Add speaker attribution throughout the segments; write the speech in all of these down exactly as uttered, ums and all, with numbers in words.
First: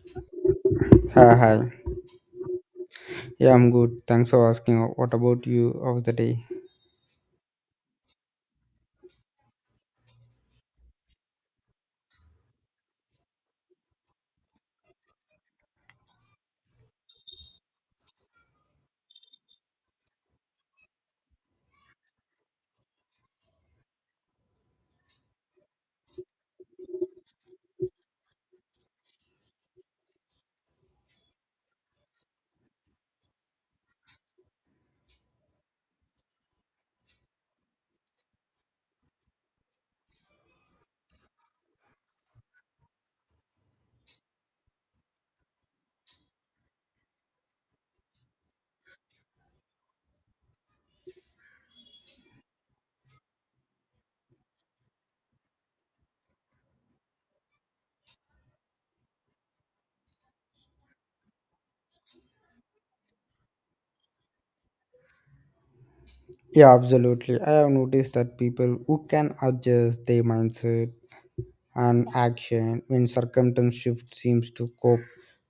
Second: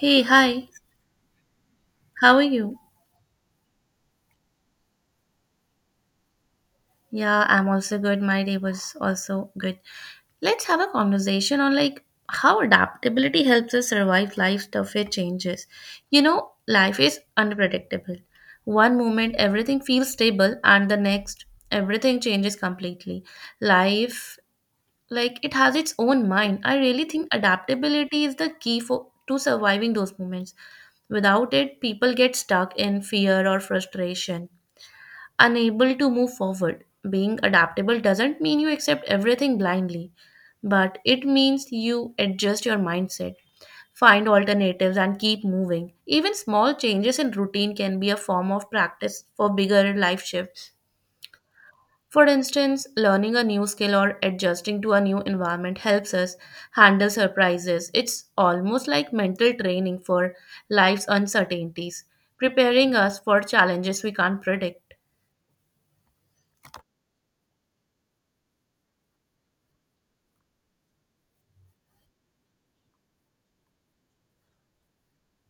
Speaker 1: Hey, hi.
Speaker 2: Hi hi.
Speaker 1: How are you?
Speaker 2: Yeah, I'm good. Thanks for asking. What about you? How's the day?
Speaker 1: Yeah, I'm also good. My day was also good. Let's have a conversation on like how adaptability helps us survive life's toughest changes. You know, life is unpredictable. One moment everything feels stable and the next everything changes completely. Life like it has its own mind. I really think adaptability is the key for to surviving those moments. Without it, people get stuck in fear or frustration, unable to move forward. Being adaptable doesn't mean you accept everything blindly, but it means you adjust your mindset, find alternatives, and keep moving. Even small changes in routine can be a form of practice for bigger life shifts. For instance, learning a new skill or adjusting to a new environment helps us handle surprises. It's almost like mental training for life's uncertainties, preparing us for challenges we can't predict.
Speaker 2: Yeah, absolutely. I have noticed that people who can adjust their mindset and action when circumstance shift seems to cope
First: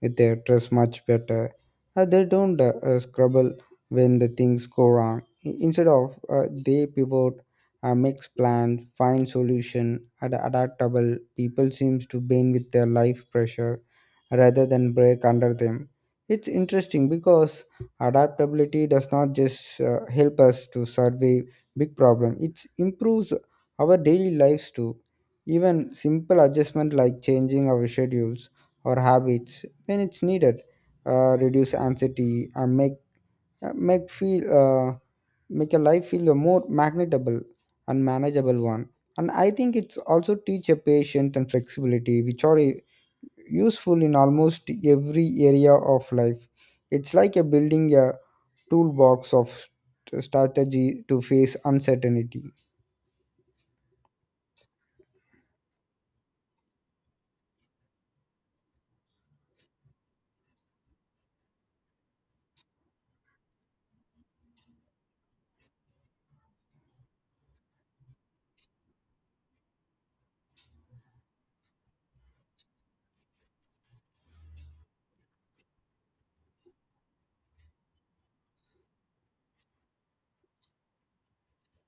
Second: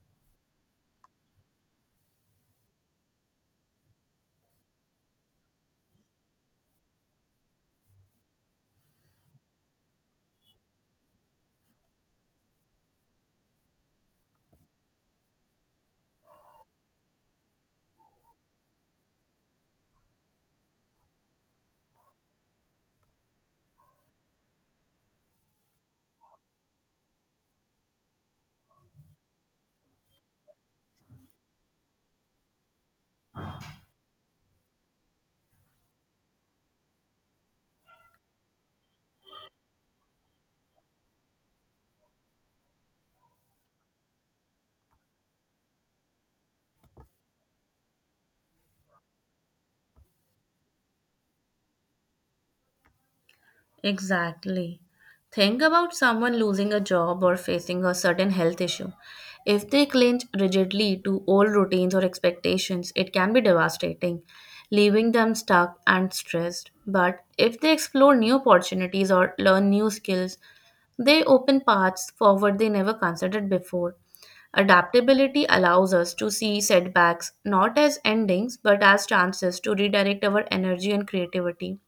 Speaker 2: with their stress much better. Uh, they don't uh, uh, scrabble when the things go wrong. I- Instead of uh, they pivot, uh, makes plans, find solution, ad- adaptable. People seems to bend with their life pressure rather than break under them. It's interesting because adaptability does not just uh, help us to survey big problem. It improves our daily lives too, even simple adjustment like changing our schedules or habits when it's needed uh, reduce anxiety and make uh, make feel uh, make a life feel a more magnetable and manageable one. And I think it's also teach a patience and flexibility, which are uh, useful in almost every area of life. It's like a building a toolbox of st- strategy to face uncertainty.
Speaker 1: Exactly. Think about someone losing a job or facing a certain health issue. If they cling rigidly to old routines or expectations, it can be devastating, leaving them stuck and stressed. But if they explore new opportunities or learn new skills, they open paths forward they never considered before. Adaptability allows us to see setbacks not as endings but as chances to redirect our energy and creativity.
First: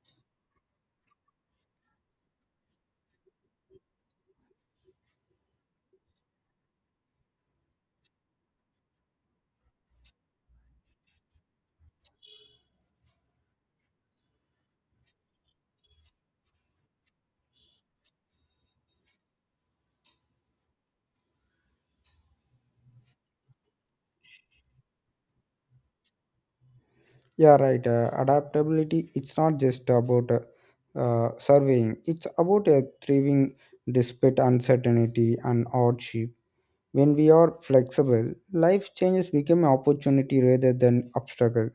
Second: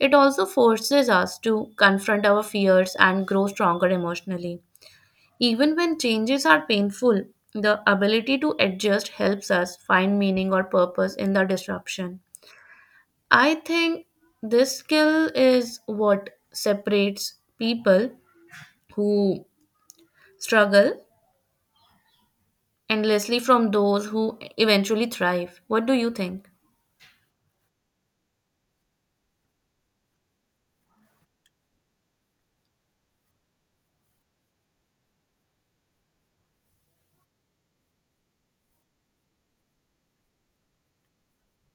Speaker 1: It also forces us to confront our fears and grow stronger emotionally. Even when changes are painful, the ability to adjust helps us find meaning or purpose in the disruption. I think this skill is what separates people who struggle endlessly from those who eventually thrive. What do you think?
Speaker 2: Yeah, right. Uh, adaptability, it's not just about uh, uh, surveying, it's about uh, thriving despite uncertainty and hardship. When we are flexible, life changes become opportunity rather than obstacle.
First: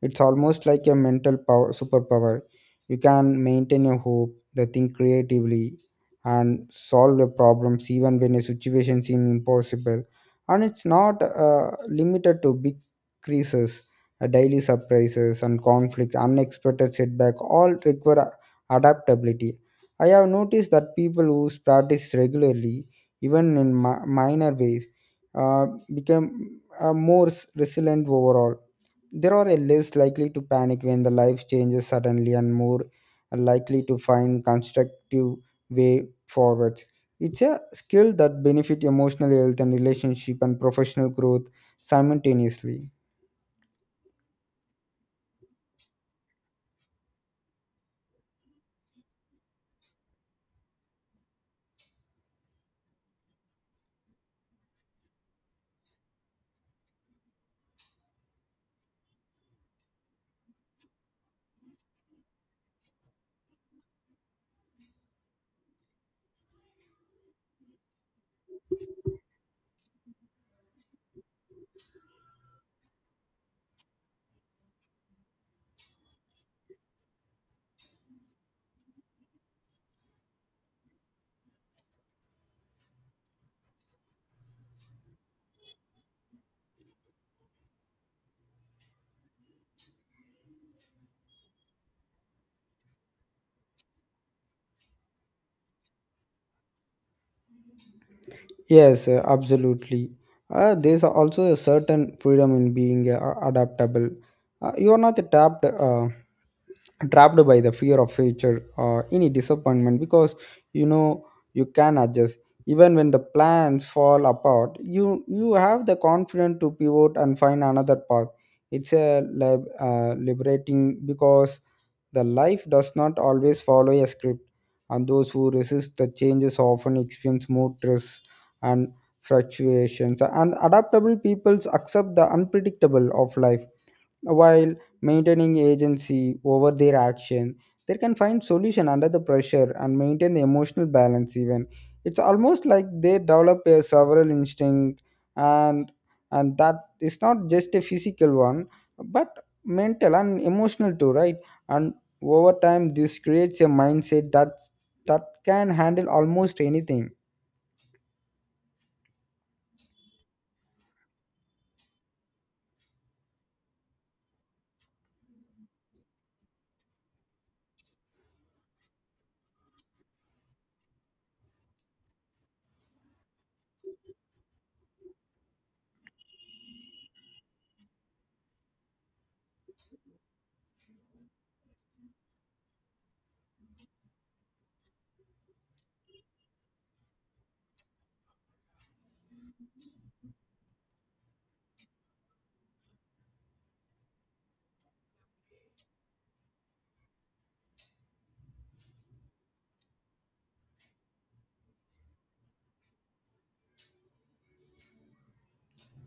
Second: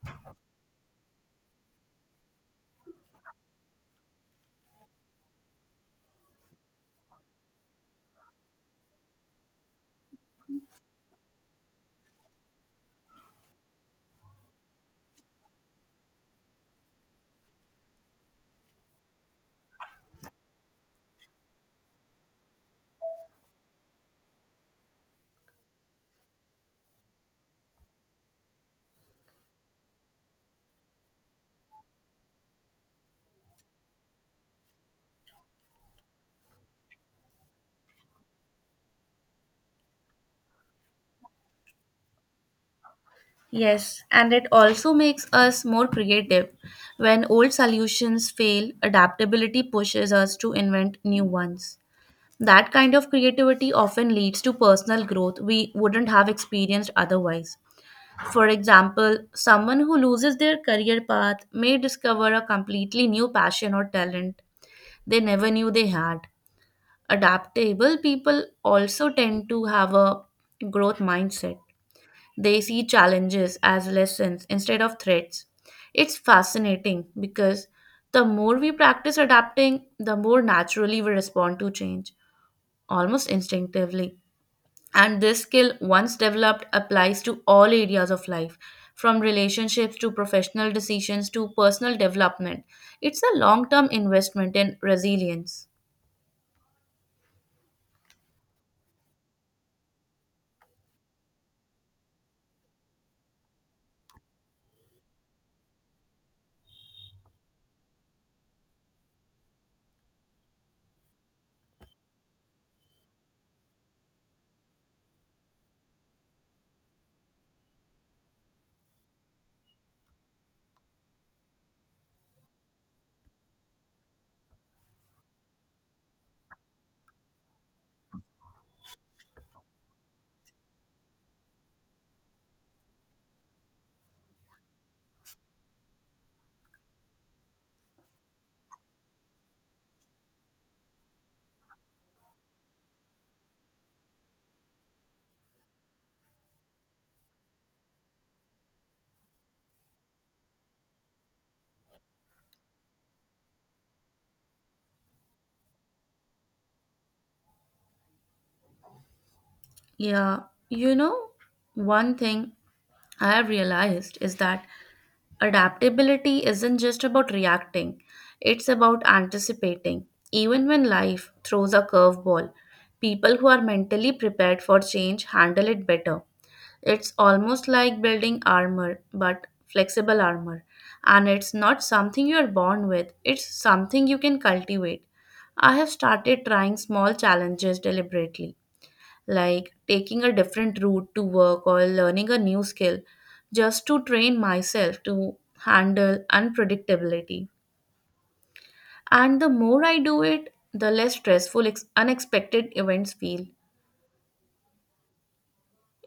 Speaker 2: It's almost like a mental power, superpower. You can maintain your hope, the think creatively, and solve the problems even when a situation seems impossible. And it's not uh, limited to big creases, uh, daily surprises, and conflict, unexpected setback. All require a- adaptability. I have noticed that people who practice regularly, even in mi- minor ways, uh, become uh, more s- resilient overall. There are a less likely to panic when the life changes suddenly and more likely to find constructive way forward. It's a skill that benefit emotional health and relationship and professional growth simultaneously.
Speaker 1: Yes, and it also makes us more creative. When old solutions fail, adaptability pushes us to invent new ones. That kind of creativity often leads to personal growth we wouldn't have experienced otherwise. For example, someone who loses their career path may discover a completely new passion or talent they never knew they had. Adaptable people also tend to have a growth mindset, they see challenges as lessons instead of threats. It's fascinating because the more we practice adapting, the more naturally we respond to change, almost instinctively. And this skill, once developed, applies to all areas of life, from relationships to professional decisions to personal development. It's a long term investment in resilience.
Speaker 2: Yes, uh, absolutely. Uh, there's also a certain freedom in being uh, adaptable. Uh, you are not trapped, uh, trapped by the fear of future or any disappointment because you know you can adjust. Even when the plans fall apart, you you have the confidence to pivot and find another path. It's a lib- uh, liberating because the life does not always follow a script, and those who resist the changes often experience more stress and fluctuations. And adaptable peoples accept the unpredictable of life while maintaining agency over their action. They can find solution under the pressure and maintain the emotional balance even. It's almost like they develop a several instinct and and that is not just a physical one but mental and emotional too, right? And over time this creates a mindset that that can handle almost anything.
Speaker 1: Yeah, you know, one thing I have realized is that adaptability isn't just about reacting, it's about anticipating. Even when life throws a curveball, people who are mentally prepared for change handle it better. It's almost like building armor, but flexible armor. And it's not something you're born with, it's something you can cultivate. I have started trying small challenges deliberately, like taking a different route to work or learning a new skill just to train myself to handle unpredictability. And the more I do it, the less stressful, ex- unexpected events feel.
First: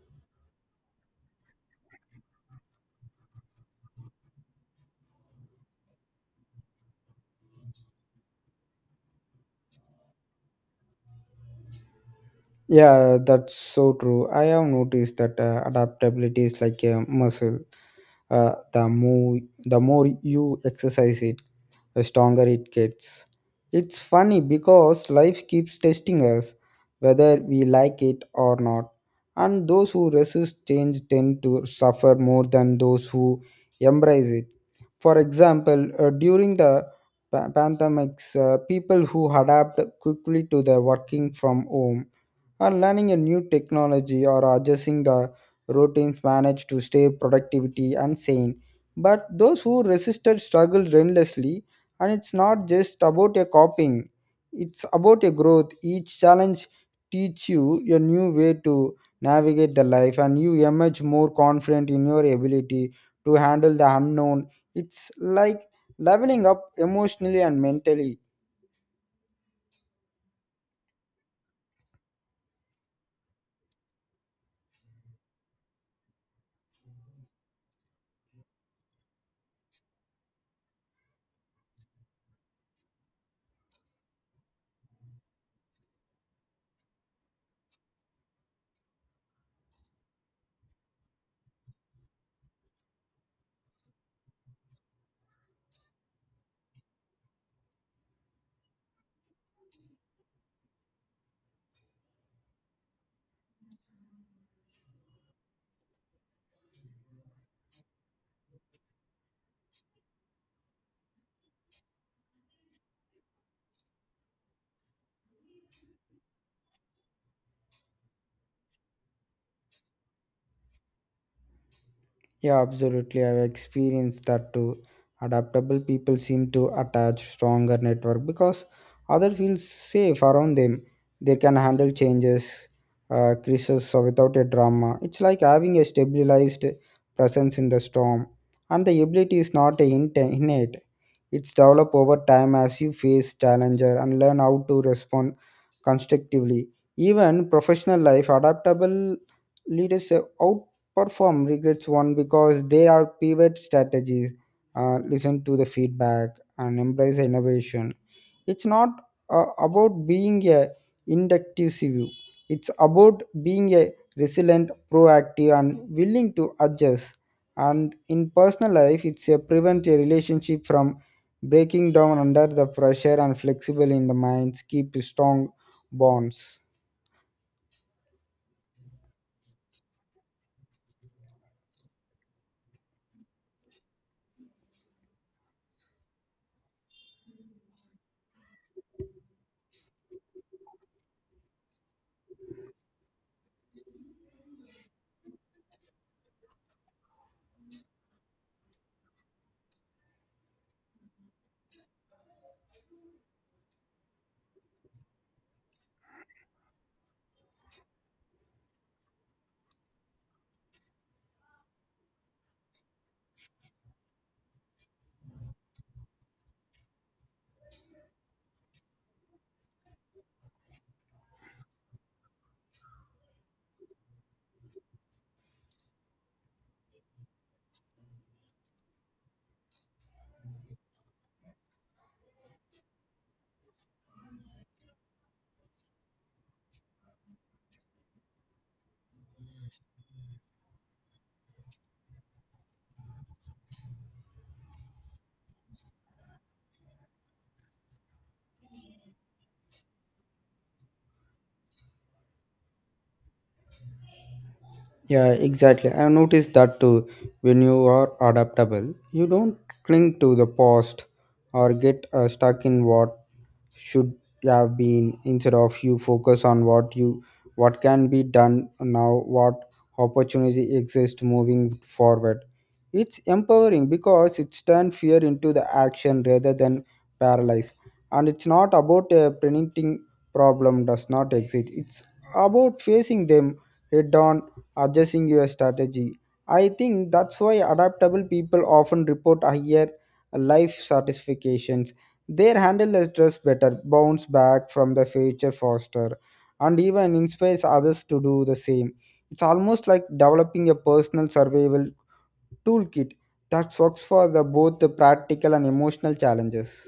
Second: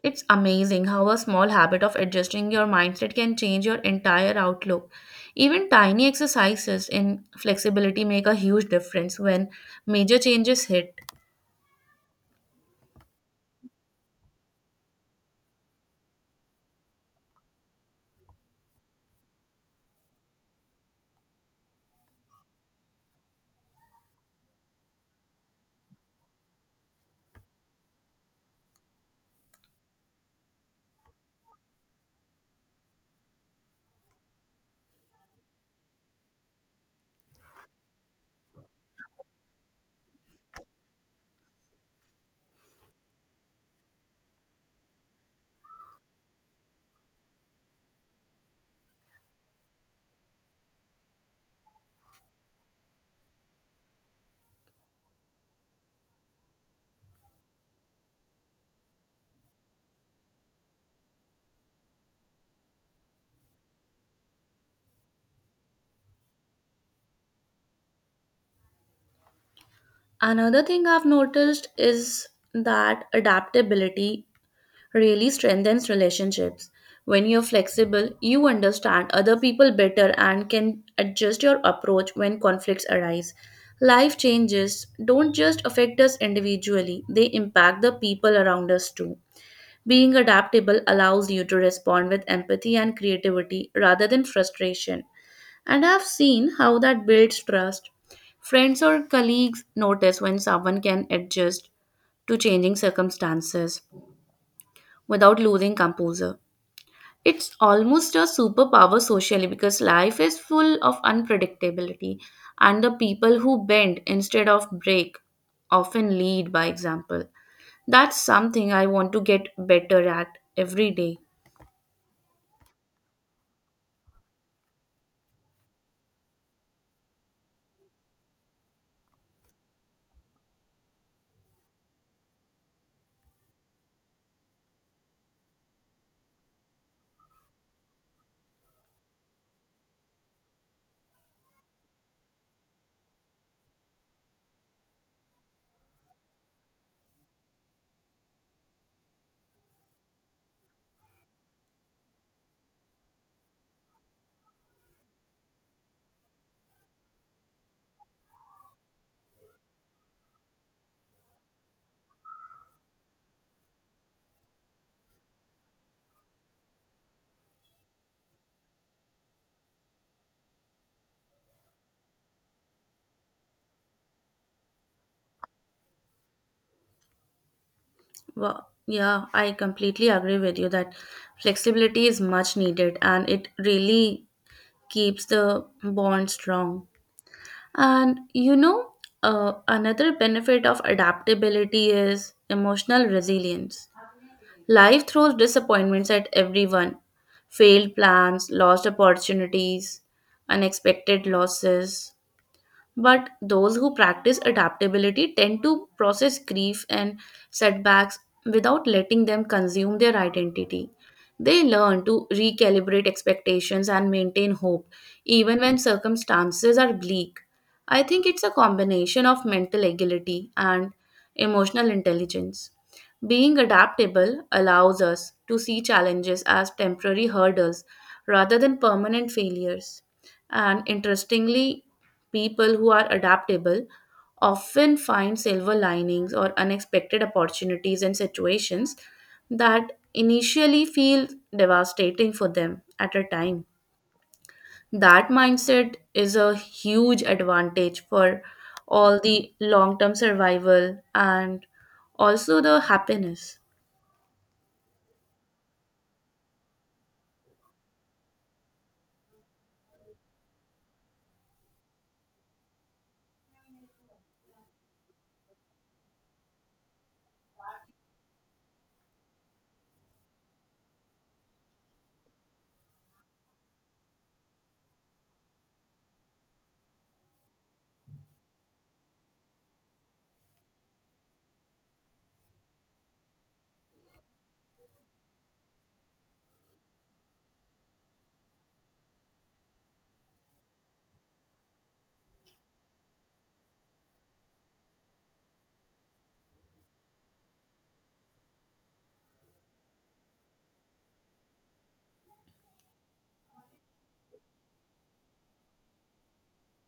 Speaker 1: It's amazing how a small habit of adjusting your mindset can change your entire outlook. Even tiny exercises in flexibility make a huge difference when major changes hit.
Speaker 2: Yeah, that's so true. I have noticed that uh, adaptability is like a muscle. Uh, the more the more you exercise it, the stronger it gets. It's funny because life keeps testing us, whether we like it or not. And those who resist change tend to suffer more than those who embrace it. For example, uh, during the pa- pandemics, uh, people who adapt quickly to the working from home or learning a new technology or adjusting the routines manage to stay productivity and sane, but those who resisted struggle relentlessly. And it's not just about a copying, it's about a growth. Each challenge teach you a new way to navigate the life, and you emerge more confident in your ability to handle the unknown. It's like leveling up emotionally and mentally.
Speaker 1: Another thing I've noticed is that adaptability really strengthens relationships. When you're flexible, you understand other people better and can adjust your approach when conflicts arise. Life changes don't just affect us individually, they impact the people around us too. Being adaptable allows you to respond with empathy and creativity rather than frustration. And I've seen how that builds trust. Friends or colleagues notice when someone can adjust to changing circumstances without losing composure. It's almost a superpower socially because life is full of unpredictability, and the people who bend instead of break often lead by example. That's something I want to get better at every day.
Speaker 2: Yeah, absolutely. I've experienced that too. Adaptable people seem to attach stronger network because other feels safe around them. They can handle changes, uh, crisis so without a drama. It's like having a stabilized presence in the storm, and the ability is not a innate. It's developed over time as you face challenger and learn how to respond constructively. Even professional life, adaptable leaders uh, outperform regrets one because they are pivot strategies. Uh, listen to the feedback and embrace innovation. It's not uh, about being a inductive view. It's about being a resilient proactive and willing to adjust, and in personal life it's a prevent a relationship from breaking down under the pressure, and flexible in the minds keep strong bonds.
Speaker 1: Well, yeah, I completely agree with you that flexibility is much needed and it really keeps the bond strong. And you know, uh, another benefit of adaptability is emotional resilience. Life throws disappointments at everyone: failed plans, lost opportunities, unexpected losses. But those who practice adaptability tend to process grief and setbacks without letting them consume their identity. They learn to recalibrate expectations and maintain hope, even when circumstances are bleak. I think it's a combination of mental agility and emotional intelligence. Being adaptable allows us to see challenges as temporary hurdles rather than permanent failures. And interestingly, people who are adaptable often find silver linings or unexpected opportunities in situations that initially feel devastating for them at a time. That mindset is a huge advantage for all the long term survival and also the happiness.
Speaker 2: Yeah, exactly. I noticed that too. When you are adaptable, you don't cling to the past or get uh, stuck in what should have been. Instead of you focus on what you what can be done now, what opportunity exists moving forward. It's empowering because it turns fear into the action rather than paralyzed. And it's not about a preventing problem does not exist, it's about facing them head on, adjusting your strategy. I think that's why adaptable people often report higher life satisfactions. They handle the stress better, bounce back from the failure faster, and even inspires others to do the same. It's almost like developing a personal survival toolkit that works for the both the practical and emotional challenges.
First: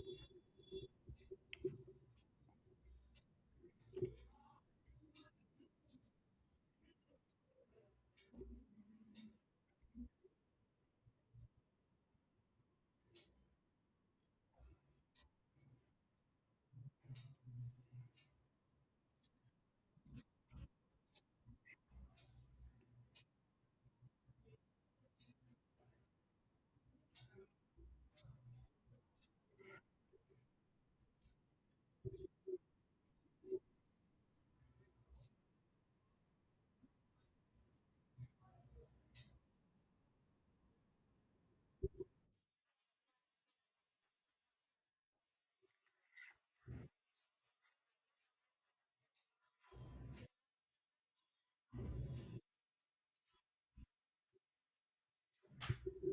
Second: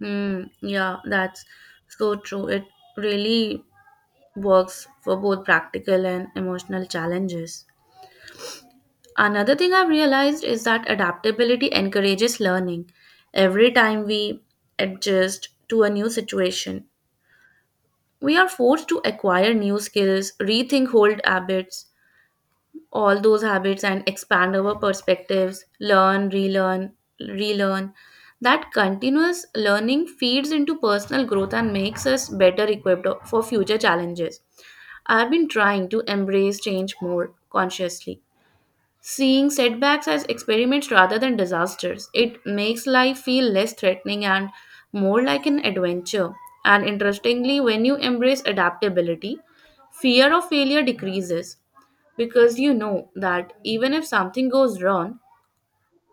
Speaker 1: Hmm, yeah, that's so true. It really works for both practical and emotional challenges. Another thing I've realized is that adaptability encourages learning. Every time we adjust to a new situation, we are forced to acquire new skills, rethink old habits, all those habits, and expand our perspectives, learn, relearn, relearn. That continuous learning feeds into personal growth and makes us better equipped for future challenges. I've been trying to embrace change more consciously, seeing setbacks as experiments rather than disasters. It makes life feel less threatening and more like an adventure. And interestingly, when you embrace adaptability, fear of failure decreases because you know that even if something goes wrong,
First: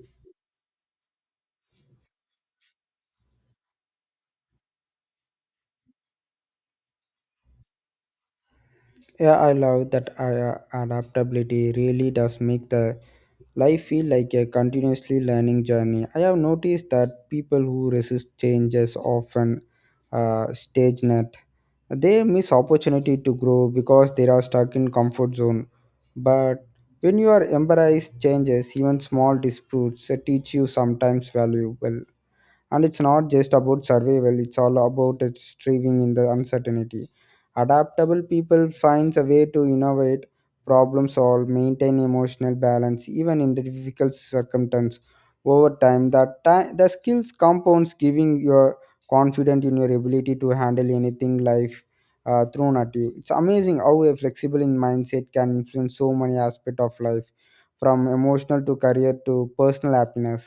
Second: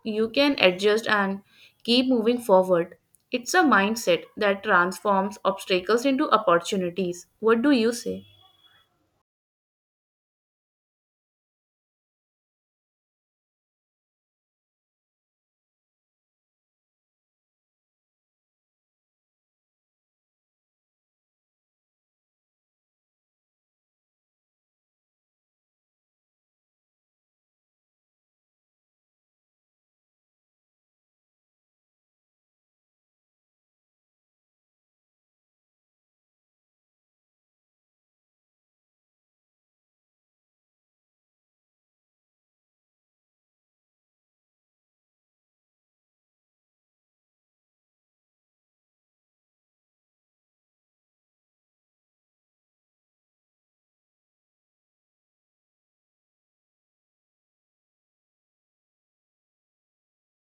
Speaker 1: you can adjust and keep moving forward. It's a mindset that transforms obstacles into opportunities. What do you say?
Speaker 2: Yeah, I love that uh, yeah, adaptability really does make the life feel like a continuously learning journey. I have noticed that people who resist changes often uh, stagnate. They miss opportunity to grow because they are stuck in comfort zone. But when you are embrace changes, even small disputes uh, teach you sometimes valuable. And it's not just about survival, it's all about striving in the uncertainty. Adaptable people finds a way to innovate, problem solve, maintain emotional balance even in the difficult circumstances. Over time that ti- the skills compounds, giving your confident in your ability to handle anything life uh, thrown at you. It's amazing how a flexible in mindset can influence so many aspects of life, from emotional to career to personal happiness.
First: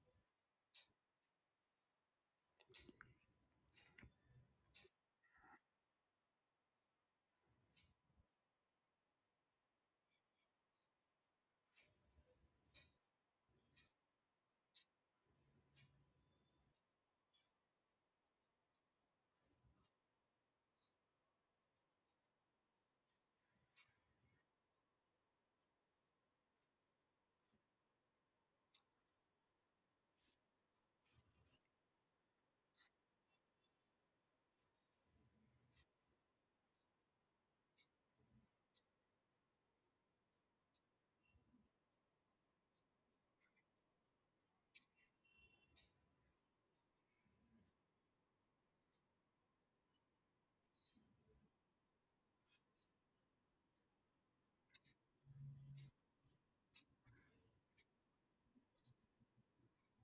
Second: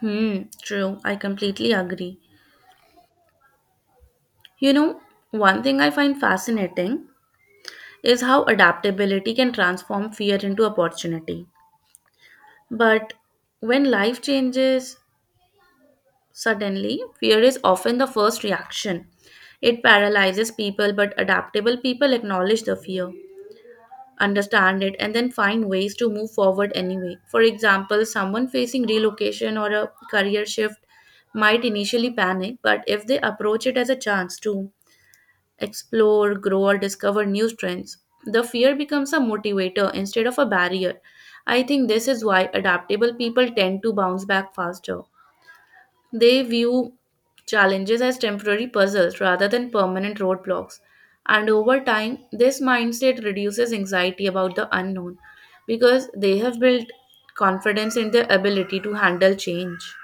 Speaker 1: Hmm, true. I completely agree. You know, one thing I find fascinating is how adaptability can transform fear into opportunity. But when life changes suddenly, fear is often the first reaction. It paralyzes people, but adaptable people acknowledge the fear, understand it, and then find ways to move forward anyway. For example, someone facing relocation or a career shift might initially panic, but if they approach it as a chance to explore, grow, or discover new strengths, the fear becomes a motivator instead of a barrier. I think this is why adaptable people tend to bounce back faster. They view challenges as temporary puzzles rather than permanent roadblocks. And over time, this mindset reduces anxiety about the unknown because they have built confidence in their ability to handle change,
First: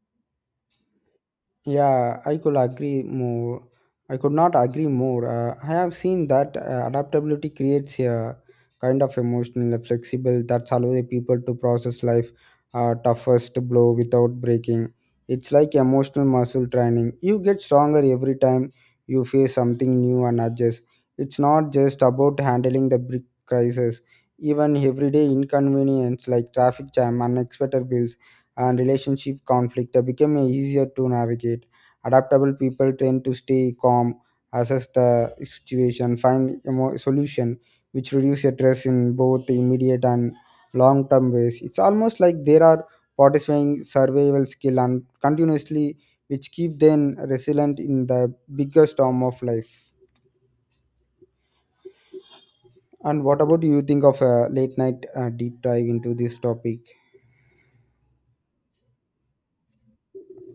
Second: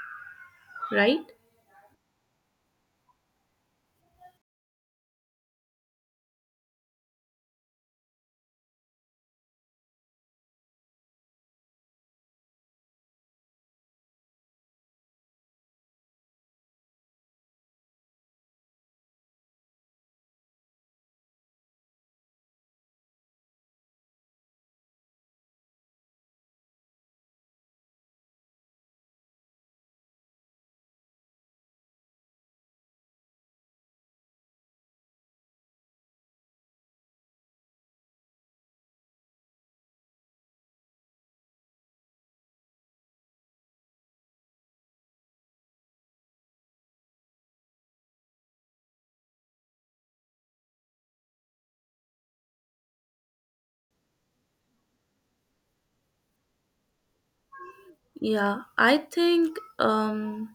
Speaker 1: right?
Speaker 2: Yeah, I could agree more. I could not agree more. Uh, I have seen that uh, adaptability creates a kind of emotional and flexible that allows people to process life uh, toughest blow without breaking. It's like emotional muscle training. You get stronger every time you face something new and adjust. It's not just about handling the big crisis. Even everyday inconvenience like traffic jam, unexpected bills, and relationship conflict uh, become easier to navigate. Adaptable people tend to stay calm, assess the situation, find a solution, which reduce stress in both immediate and long-term ways. It's almost like there are participating survival skill and continuously which keep them resilient in the bigger storm of life. And what about you think of a late night uh, deep dive into this topic?
Speaker 1: Yeah, I think um,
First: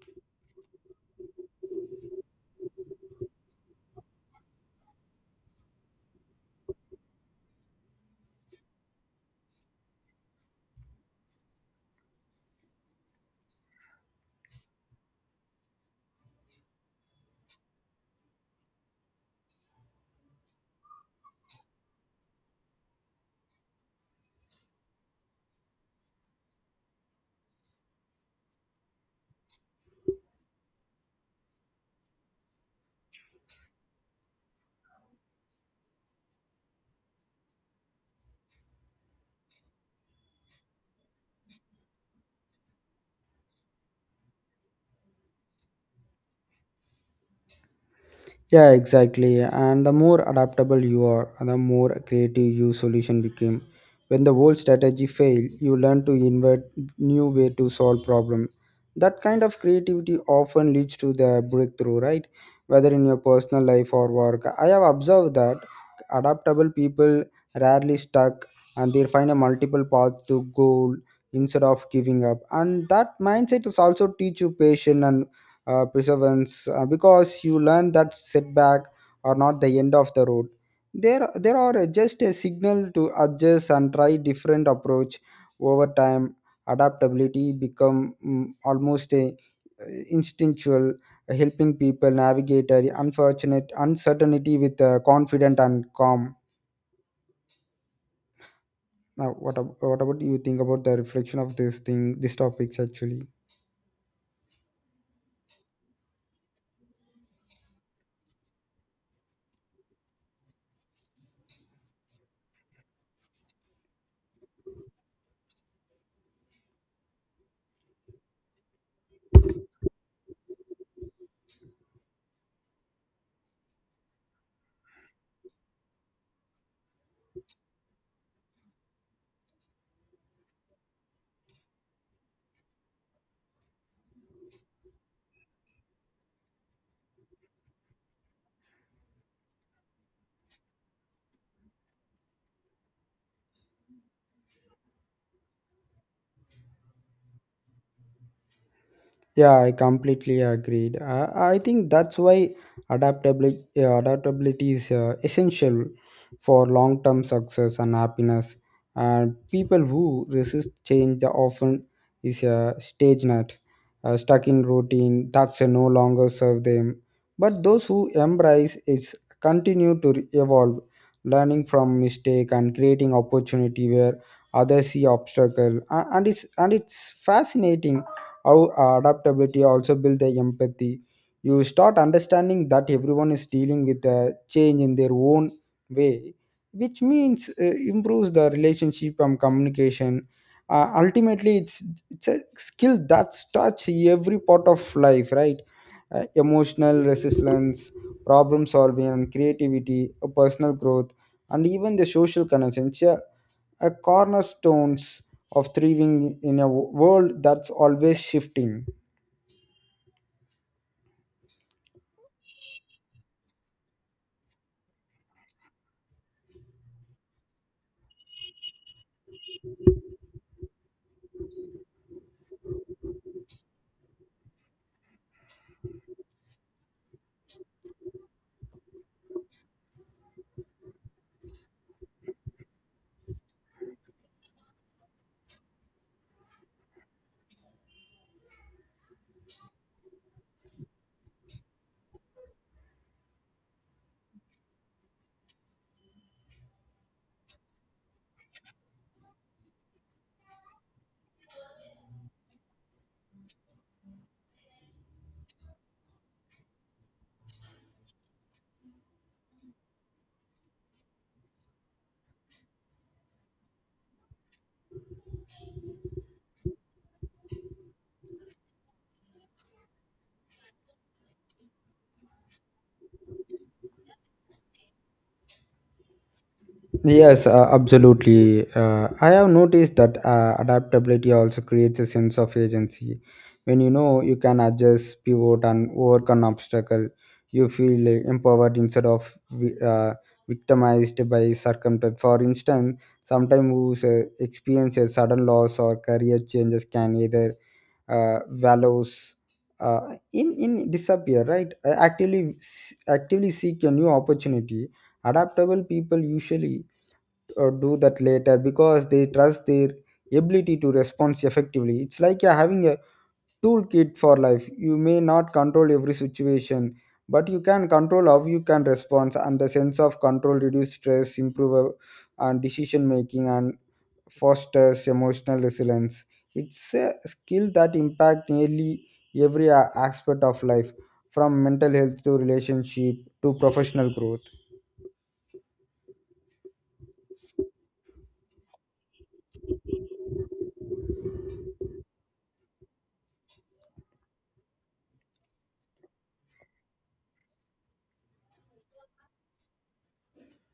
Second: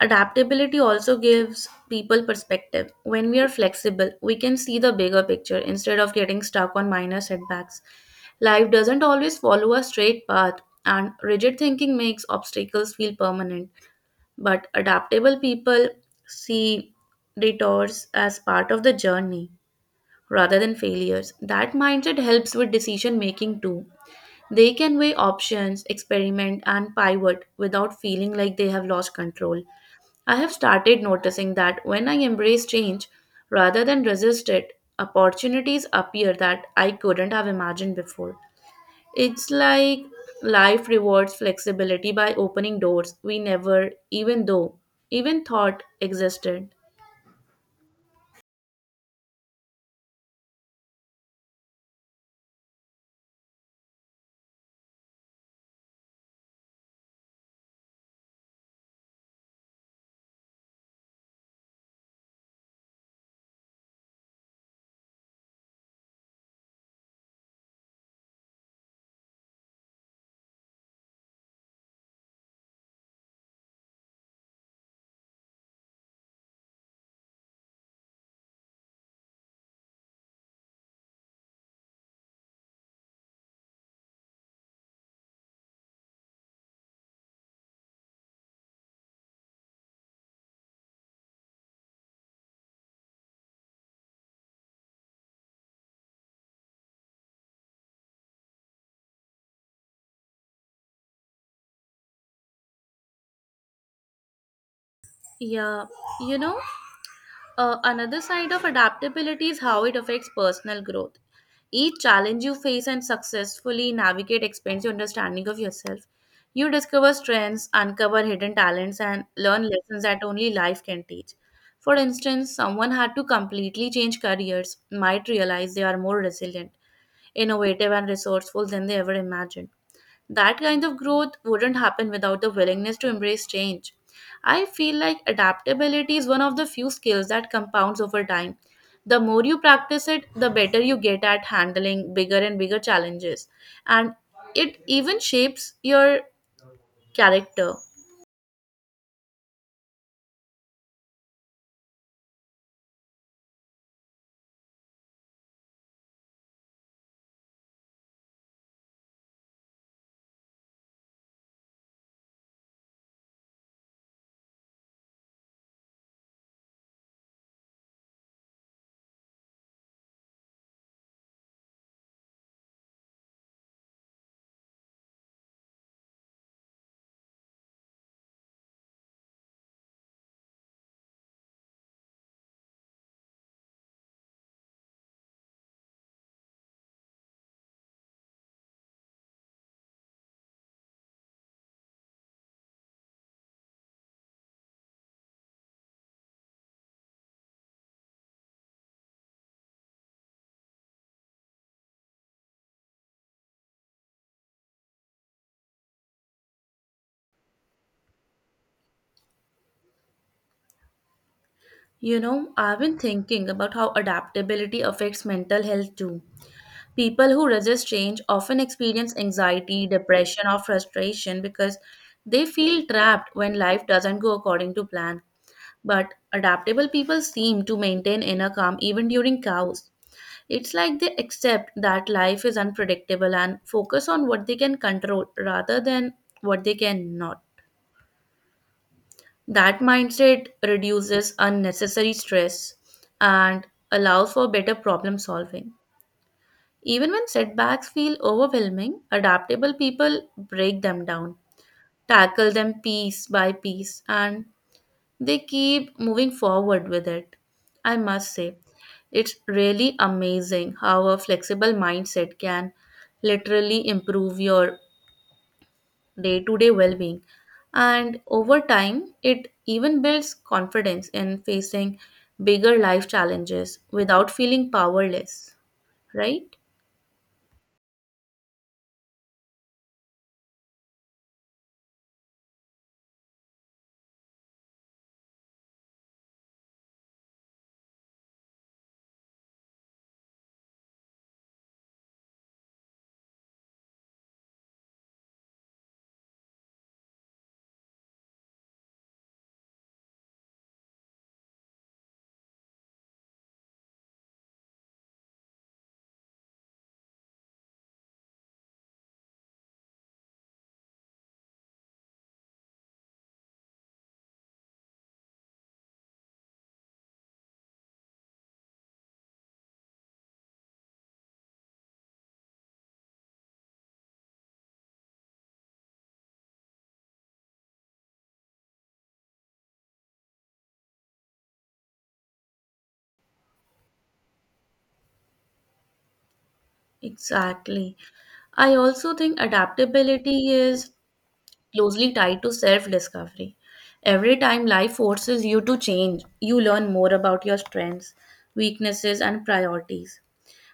Speaker 1: adaptability also gives people perspective. When we are flexible, we can see the bigger picture instead of getting stuck on minor setbacks. Life doesn't always follow a straight path, and rigid thinking makes obstacles feel permanent. But adaptable people see detours as part of the journey rather than failures. That mindset helps with decision making too. They can weigh options, experiment, and pivot without feeling like they have lost control. I have started noticing that when I embrace change rather than resist it, opportunities appear that I couldn't have imagined before. It's like life rewards flexibility by opening doors we never even though even thought existed.
Speaker 2: Yeah, exactly. And the more adaptable you are, the more creative your solution became. When the old strategy failed, you learn to invent new way to solve problem. That kind of creativity often leads to the breakthrough, right? Whether in your personal life or work. I have observed that adaptable people rarely stuck, and they find a multiple path to goal instead of giving up. And that mindset is also teach you patience and uh, perseverance uh, because you learn that setback are not the end of the road. There there are just a signal to adjust and try different approach. Over time adaptability become mm, almost a uh, instinctual, helping people navigate a unfortunate uncertainty with uh, confident and calm. Now what, ab- what about you think about the reflection of this thing these topics actually.
Speaker 1: Yeah, you know, Uh, another side of adaptability is how it affects personal growth. Each challenge you face and successfully navigate expands your understanding of yourself. You discover strengths, uncover hidden talents, and learn lessons that only life can teach. For instance, someone had to completely change careers might realize they are more resilient, innovative, and resourceful than they ever imagined. That kind of growth wouldn't happen without the willingness to embrace change. I feel like adaptability is one of the few skills that compounds over time. The more you practice it, the better you get at handling bigger and bigger challenges. And it even shapes your character.
Speaker 2: Yeah, I completely agreed. I, I think that's why adaptability, adaptability is uh, essential for long term success and happiness. And people who resist change the often is a stage nut, uh, stuck in routine that's uh, no longer serve them. But those who embrace is continue to re- evolve, learning from mistake and creating opportunity where others see obstacle. A- And it's and it's fascinating how uh, adaptability also builds the empathy. You start understanding that everyone is dealing with a change in their own way, which means uh, improves the relationship and communication. uh, ultimately it's it's a skill that touch every part of life, right? uh, emotional resilience, problem solving and creativity, uh, personal growth, and even the social connections, a cornerstones of thriving in a wo- world that's always shifting.
Speaker 1: You know, I've been thinking about how adaptability affects mental health too. People who resist change often experience anxiety, depression, or frustration because they feel trapped when life doesn't go according to plan. But adaptable people seem to maintain inner calm even during chaos. It's like they accept that life is unpredictable and focus on what they can control rather than what they cannot. That mindset reduces unnecessary stress and allows for better problem solving. Even when setbacks feel overwhelming, adaptable people break them down, tackle them piece by piece, and they keep moving forward with it. I must say, it's really amazing how a flexible mindset can literally improve your day to day well being. And over time, it even builds confidence in facing bigger life challenges without feeling powerless, right?
Speaker 2: Yes, uh, absolutely. Uh, I have noticed that uh, adaptability also creates a sense of agency. When you know you can adjust, pivot, and overcome obstacle, you feel uh, empowered instead of vi- uh, victimized by circumstance. For instance, sometimes who uh, experience a sudden loss or career changes can either uh, values uh, in in disappear, right? Uh, actively s- actively seek a new opportunity. Adaptable people usually uh, do that later because they trust their ability to respond effectively. It's like you're having a toolkit for life. You may not control every situation, but you can control how you can respond, and the sense of control reduce stress, improve uh, and decision making, and fosters emotional resilience. It's a skill that impacts nearly every a- aspect of life, from mental health to relationship to professional growth.
Speaker 1: Exactly. I also think adaptability is closely tied to self-discovery. Every time life forces you to change, you learn more about your strengths, weaknesses, and priorities.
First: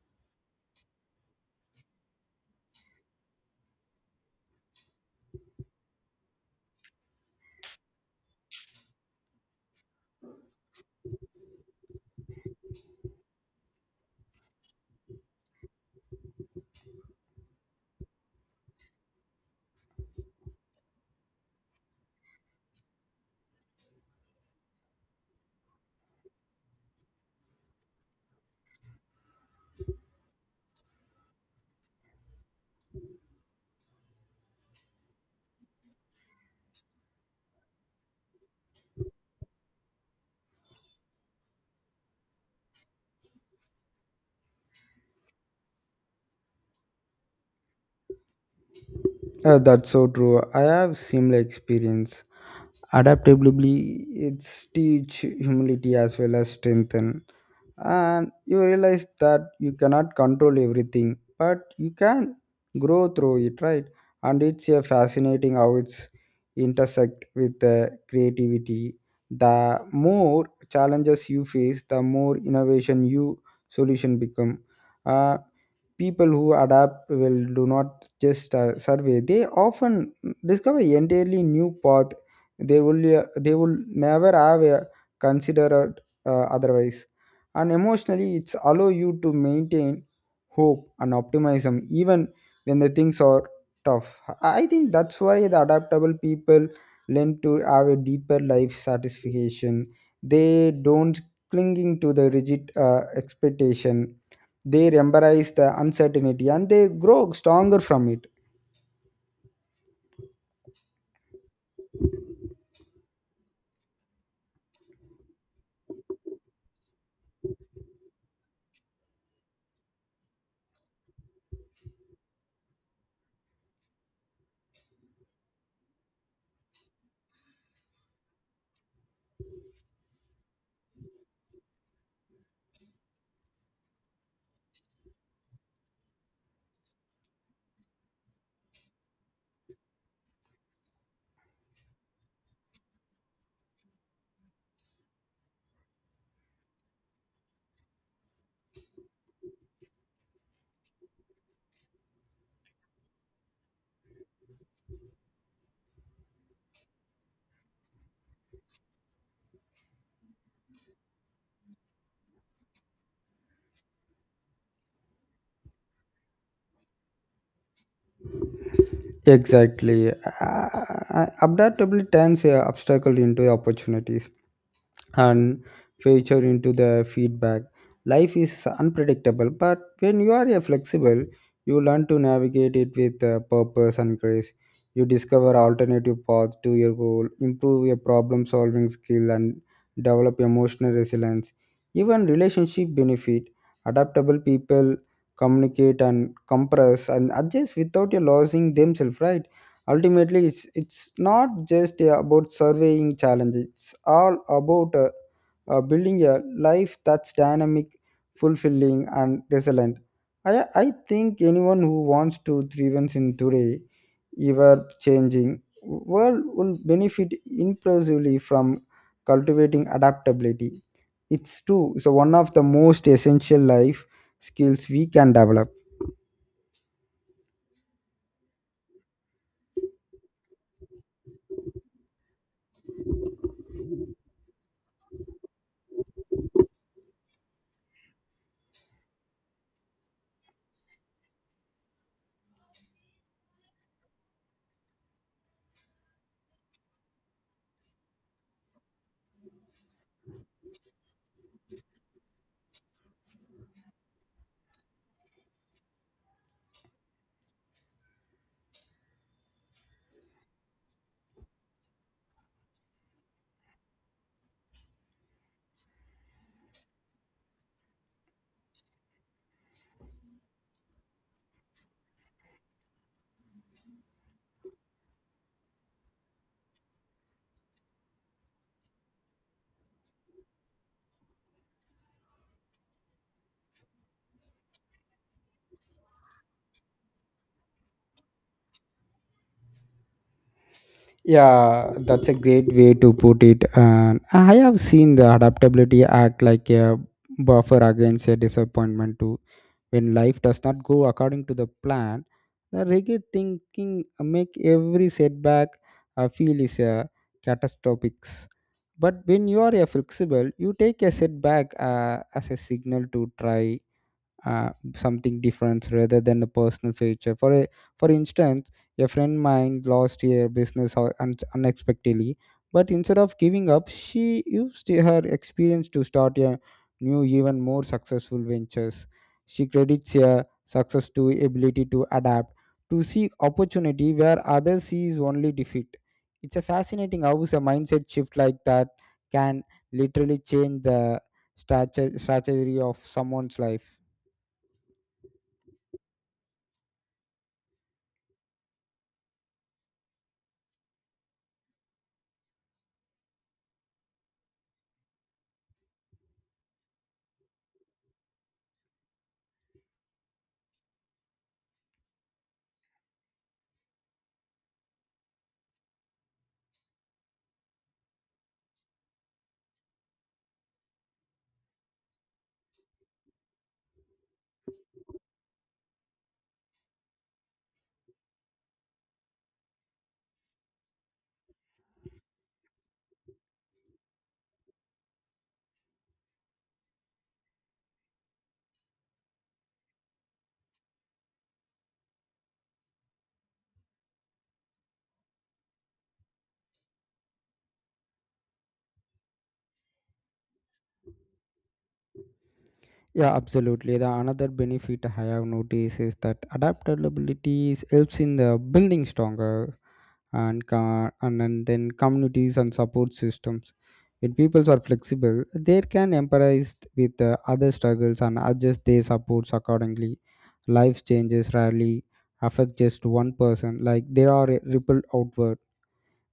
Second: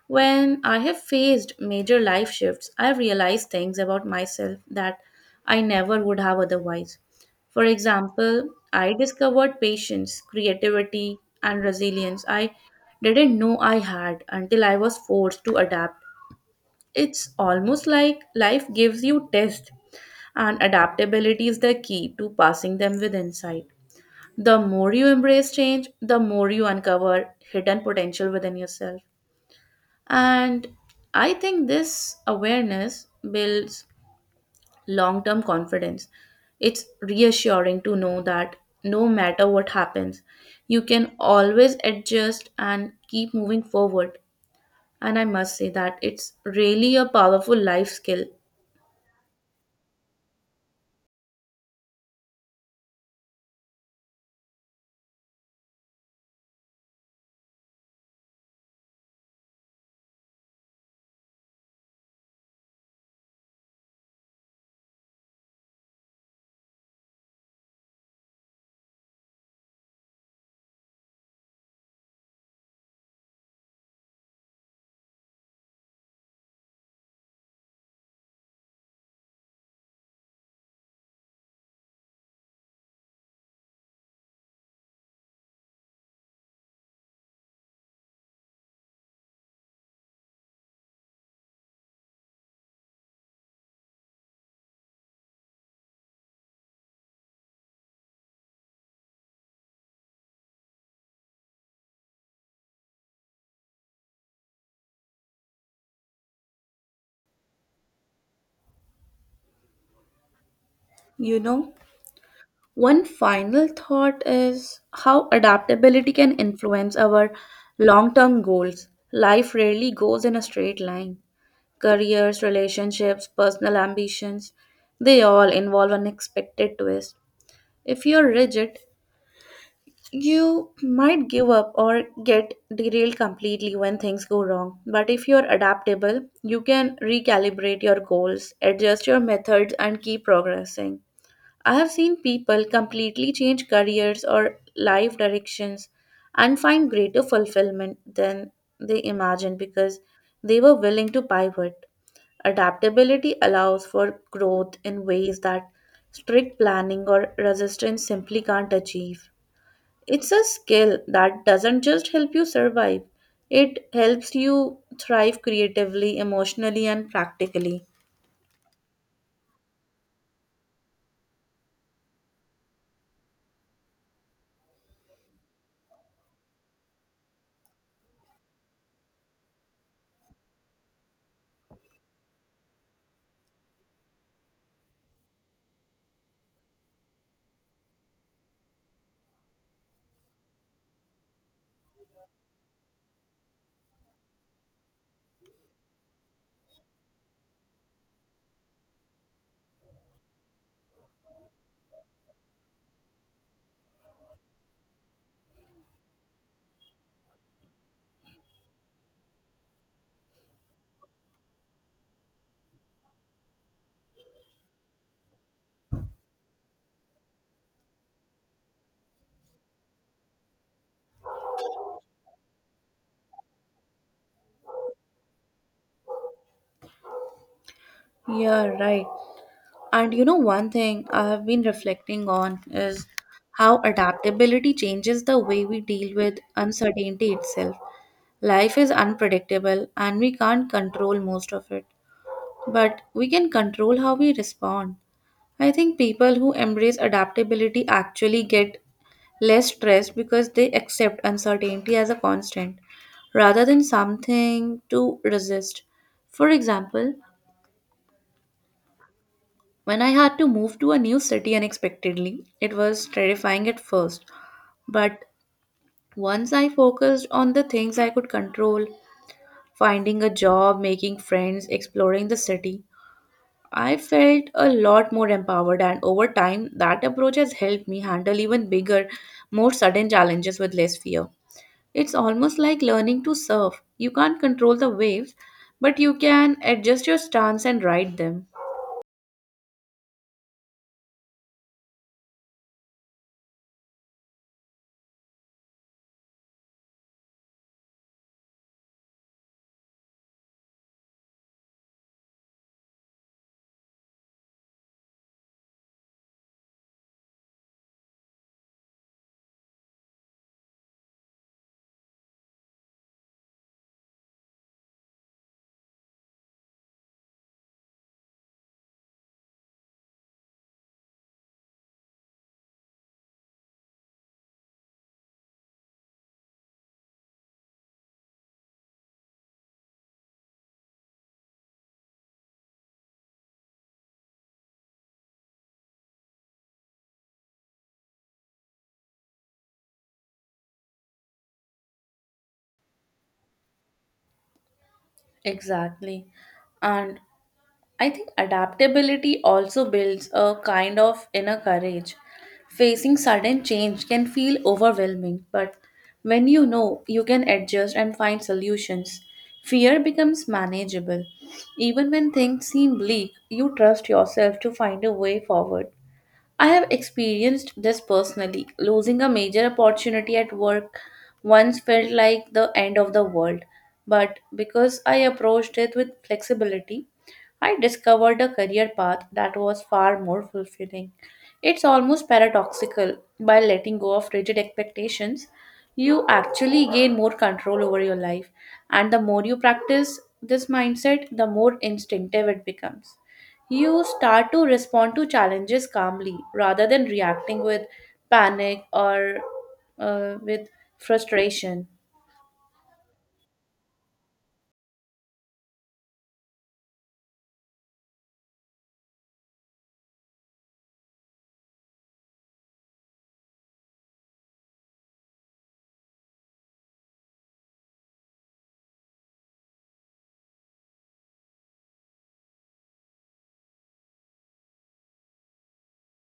Speaker 1: When I have faced major life shifts, I have realized things about myself that I never would have otherwise. For example, I discovered patience, creativity, and resilience I didn't know I had until I was forced to adapt. It's almost like life gives you tests, and adaptability is the key to passing them with insight. The more you embrace change, the more you uncover hidden potential within yourself. And I think this awareness builds long term confidence. It's reassuring to know that no matter what happens, you can always adjust and keep moving forward. And I must say that it's really a powerful life skill.
Speaker 2: Uh, that's so true. I have similar experience. Adaptability, it's teach humility as well as strengthen. And you realize that you cannot control everything, but you can grow through it, right? And it's a fascinating how it's intersect with the creativity. The more challenges you face, the more innovation you solution become. Uh, people who adapt will do not just uh, survey. They often discover entirely new path. They will uh, they will never have a considered uh, otherwise. And emotionally it's allow you to maintain hope and optimism even when the things are tough. I I think that's why the adaptable people learn to have a deeper life satisfaction. They don't clinging to the rigid uh, expectation. They embrace the uncertainty and they grow stronger from it.
Speaker 1: You know? One final thought is how adaptability can influence our long term goals. Life rarely goes in a straight line. Careers, relationships, personal ambitions, they all involve unexpected twists. If you're rigid, you might give up or get derailed completely when things go wrong. But if you're adaptable, you can recalibrate your goals, adjust your methods, and keep progressing. I have seen people completely change careers or life directions and find greater fulfillment than they imagined because they were willing to pivot. Adaptability allows for growth in ways that strict planning or resistance simply can't achieve. It's a skill that doesn't just help you survive, it helps you thrive creatively, emotionally, and practically.
Speaker 2: Exactly. Uh, adaptability turns uh, obstacle into opportunities, and feature into the feedback. Life is unpredictable, but when you are a flexible, you learn to navigate it with uh, purpose and grace. You discover alternative paths to your goal, improve your problem solving skill, and develop emotional resilience. Even relationship benefit. Adaptable people communicate and compress and adjust without you losing themselves, right? Ultimately, it's, it's not just uh, about surveying challenges, it's all about uh, uh, building a life that's dynamic, fulfilling, and resilient. I, I think anyone who wants to thrive in today, ever changing world will benefit impressively from cultivating adaptability. It's true; it's one of the most essential life skills we can develop.
Speaker 1: Yeah, right. And you know, one thing I have been reflecting on is how adaptability changes the way we deal with uncertainty itself. Life is unpredictable and we can't control most of it, but we can control how we respond. I think people who embrace adaptability actually get less stressed because they accept uncertainty as a constant rather than something to resist. For example, when I had to move to a new city unexpectedly, it was terrifying at first. But once I focused on the things I could control, finding a job, making friends, exploring the city, I felt a lot more empowered. And over time, that approach has helped me handle even bigger, more sudden challenges with less fear. It's almost like learning to surf. You can't control the waves, but you can adjust your stance and ride them.
Speaker 2: Yeah, that's a great way to put it. And I have seen the adaptability act like a buffer against a disappointment too. When life does not go according to the plan, the rigid thinking make every setback I feel is a catastrophic. But when you are a flexible, you take a setback uh, as a signal to try uh, something different rather than a personal future. For a, for instance, a friend mine lost her business ho- un- unexpectedly, but instead of giving up, she used her experience to start a new, even more successful ventures. She credits her success to ability to adapt, to seek opportunity where others sees only defeat. It's a fascinating how a mindset shift like that can literally change the strategy strategy of someone's life.
Speaker 1: Exactly. And I think adaptability also builds a kind of inner courage. Facing sudden change can feel overwhelming, but when you know you can adjust and find solutions, fear becomes manageable. Even when things seem bleak, you trust yourself to find a way forward. I have experienced this personally. Losing a major opportunity at work once felt like the end of the world, but because I approached it with flexibility, I discovered a career path that was far more fulfilling. It's almost paradoxical. By letting go of rigid expectations, you actually gain more control over your life. And the more you practice this mindset, the more instinctive it becomes. You start to respond to challenges calmly rather than reacting with panic or uh, with frustration.
Speaker 2: Yeah, absolutely. The another benefit I have noticed is that adaptability is- helps in the building stronger and co- and, and then communities and support systems. When people are flexible, they can empathize with uh, other struggles and adjust their supports accordingly. Life changes rarely affect just one person; like they are ripple outward,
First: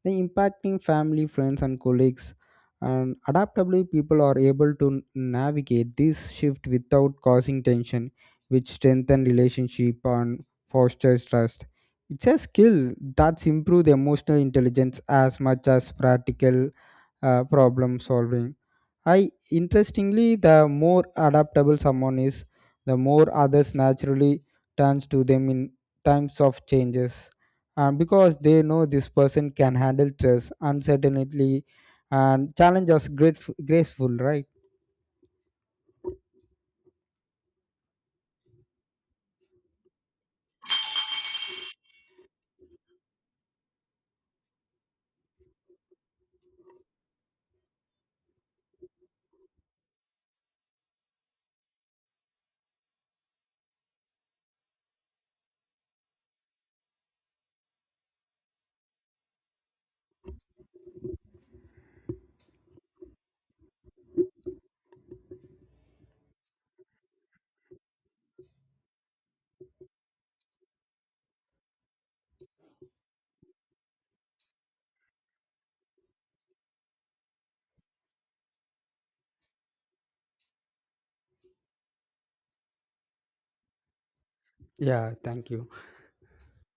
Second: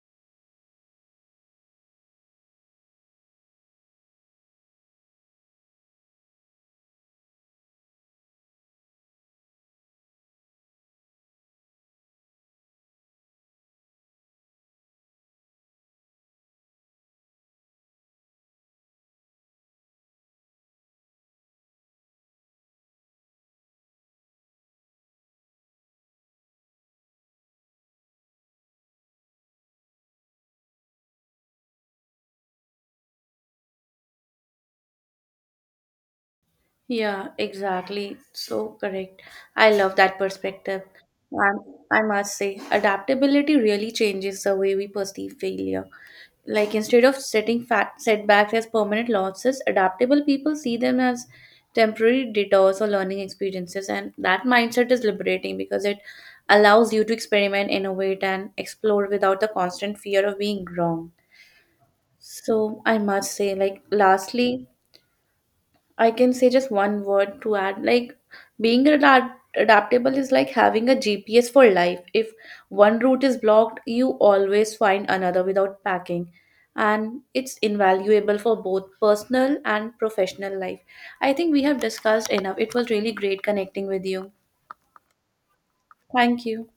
Speaker 2: the impacting family, friends, and colleagues. And adaptably, people are able to navigate this shift without causing tension, which strengthen relationship and fosters trust. It's a skill that's improved emotional intelligence as much as practical uh, problem solving. I interestingly, the more adaptable someone is, the more others naturally turns to them in times of changes, and because they know this person can handle stress, uncertainty, and challenges grateful, graceful, right?
Speaker 1: Yeah, exactly. So correct. I love that perspective. Um, I must say, adaptability really changes the way we perceive failure. Like, instead of setting fat setbacks as permanent losses, adaptable people see them as temporary detours or learning experiences, and that mindset is liberating because it allows you to experiment, innovate, and explore without the constant fear of being wrong. So I must say, like, lastly, I can say just one word to add. Like, being adapt- adaptable is like having a G P S for life. If one route is blocked, you always find another without packing. And it's invaluable for both personal and professional life. I think we have discussed enough. It was really great connecting with you.
Speaker 2: Yeah, thank you.
Speaker 1: Thank you.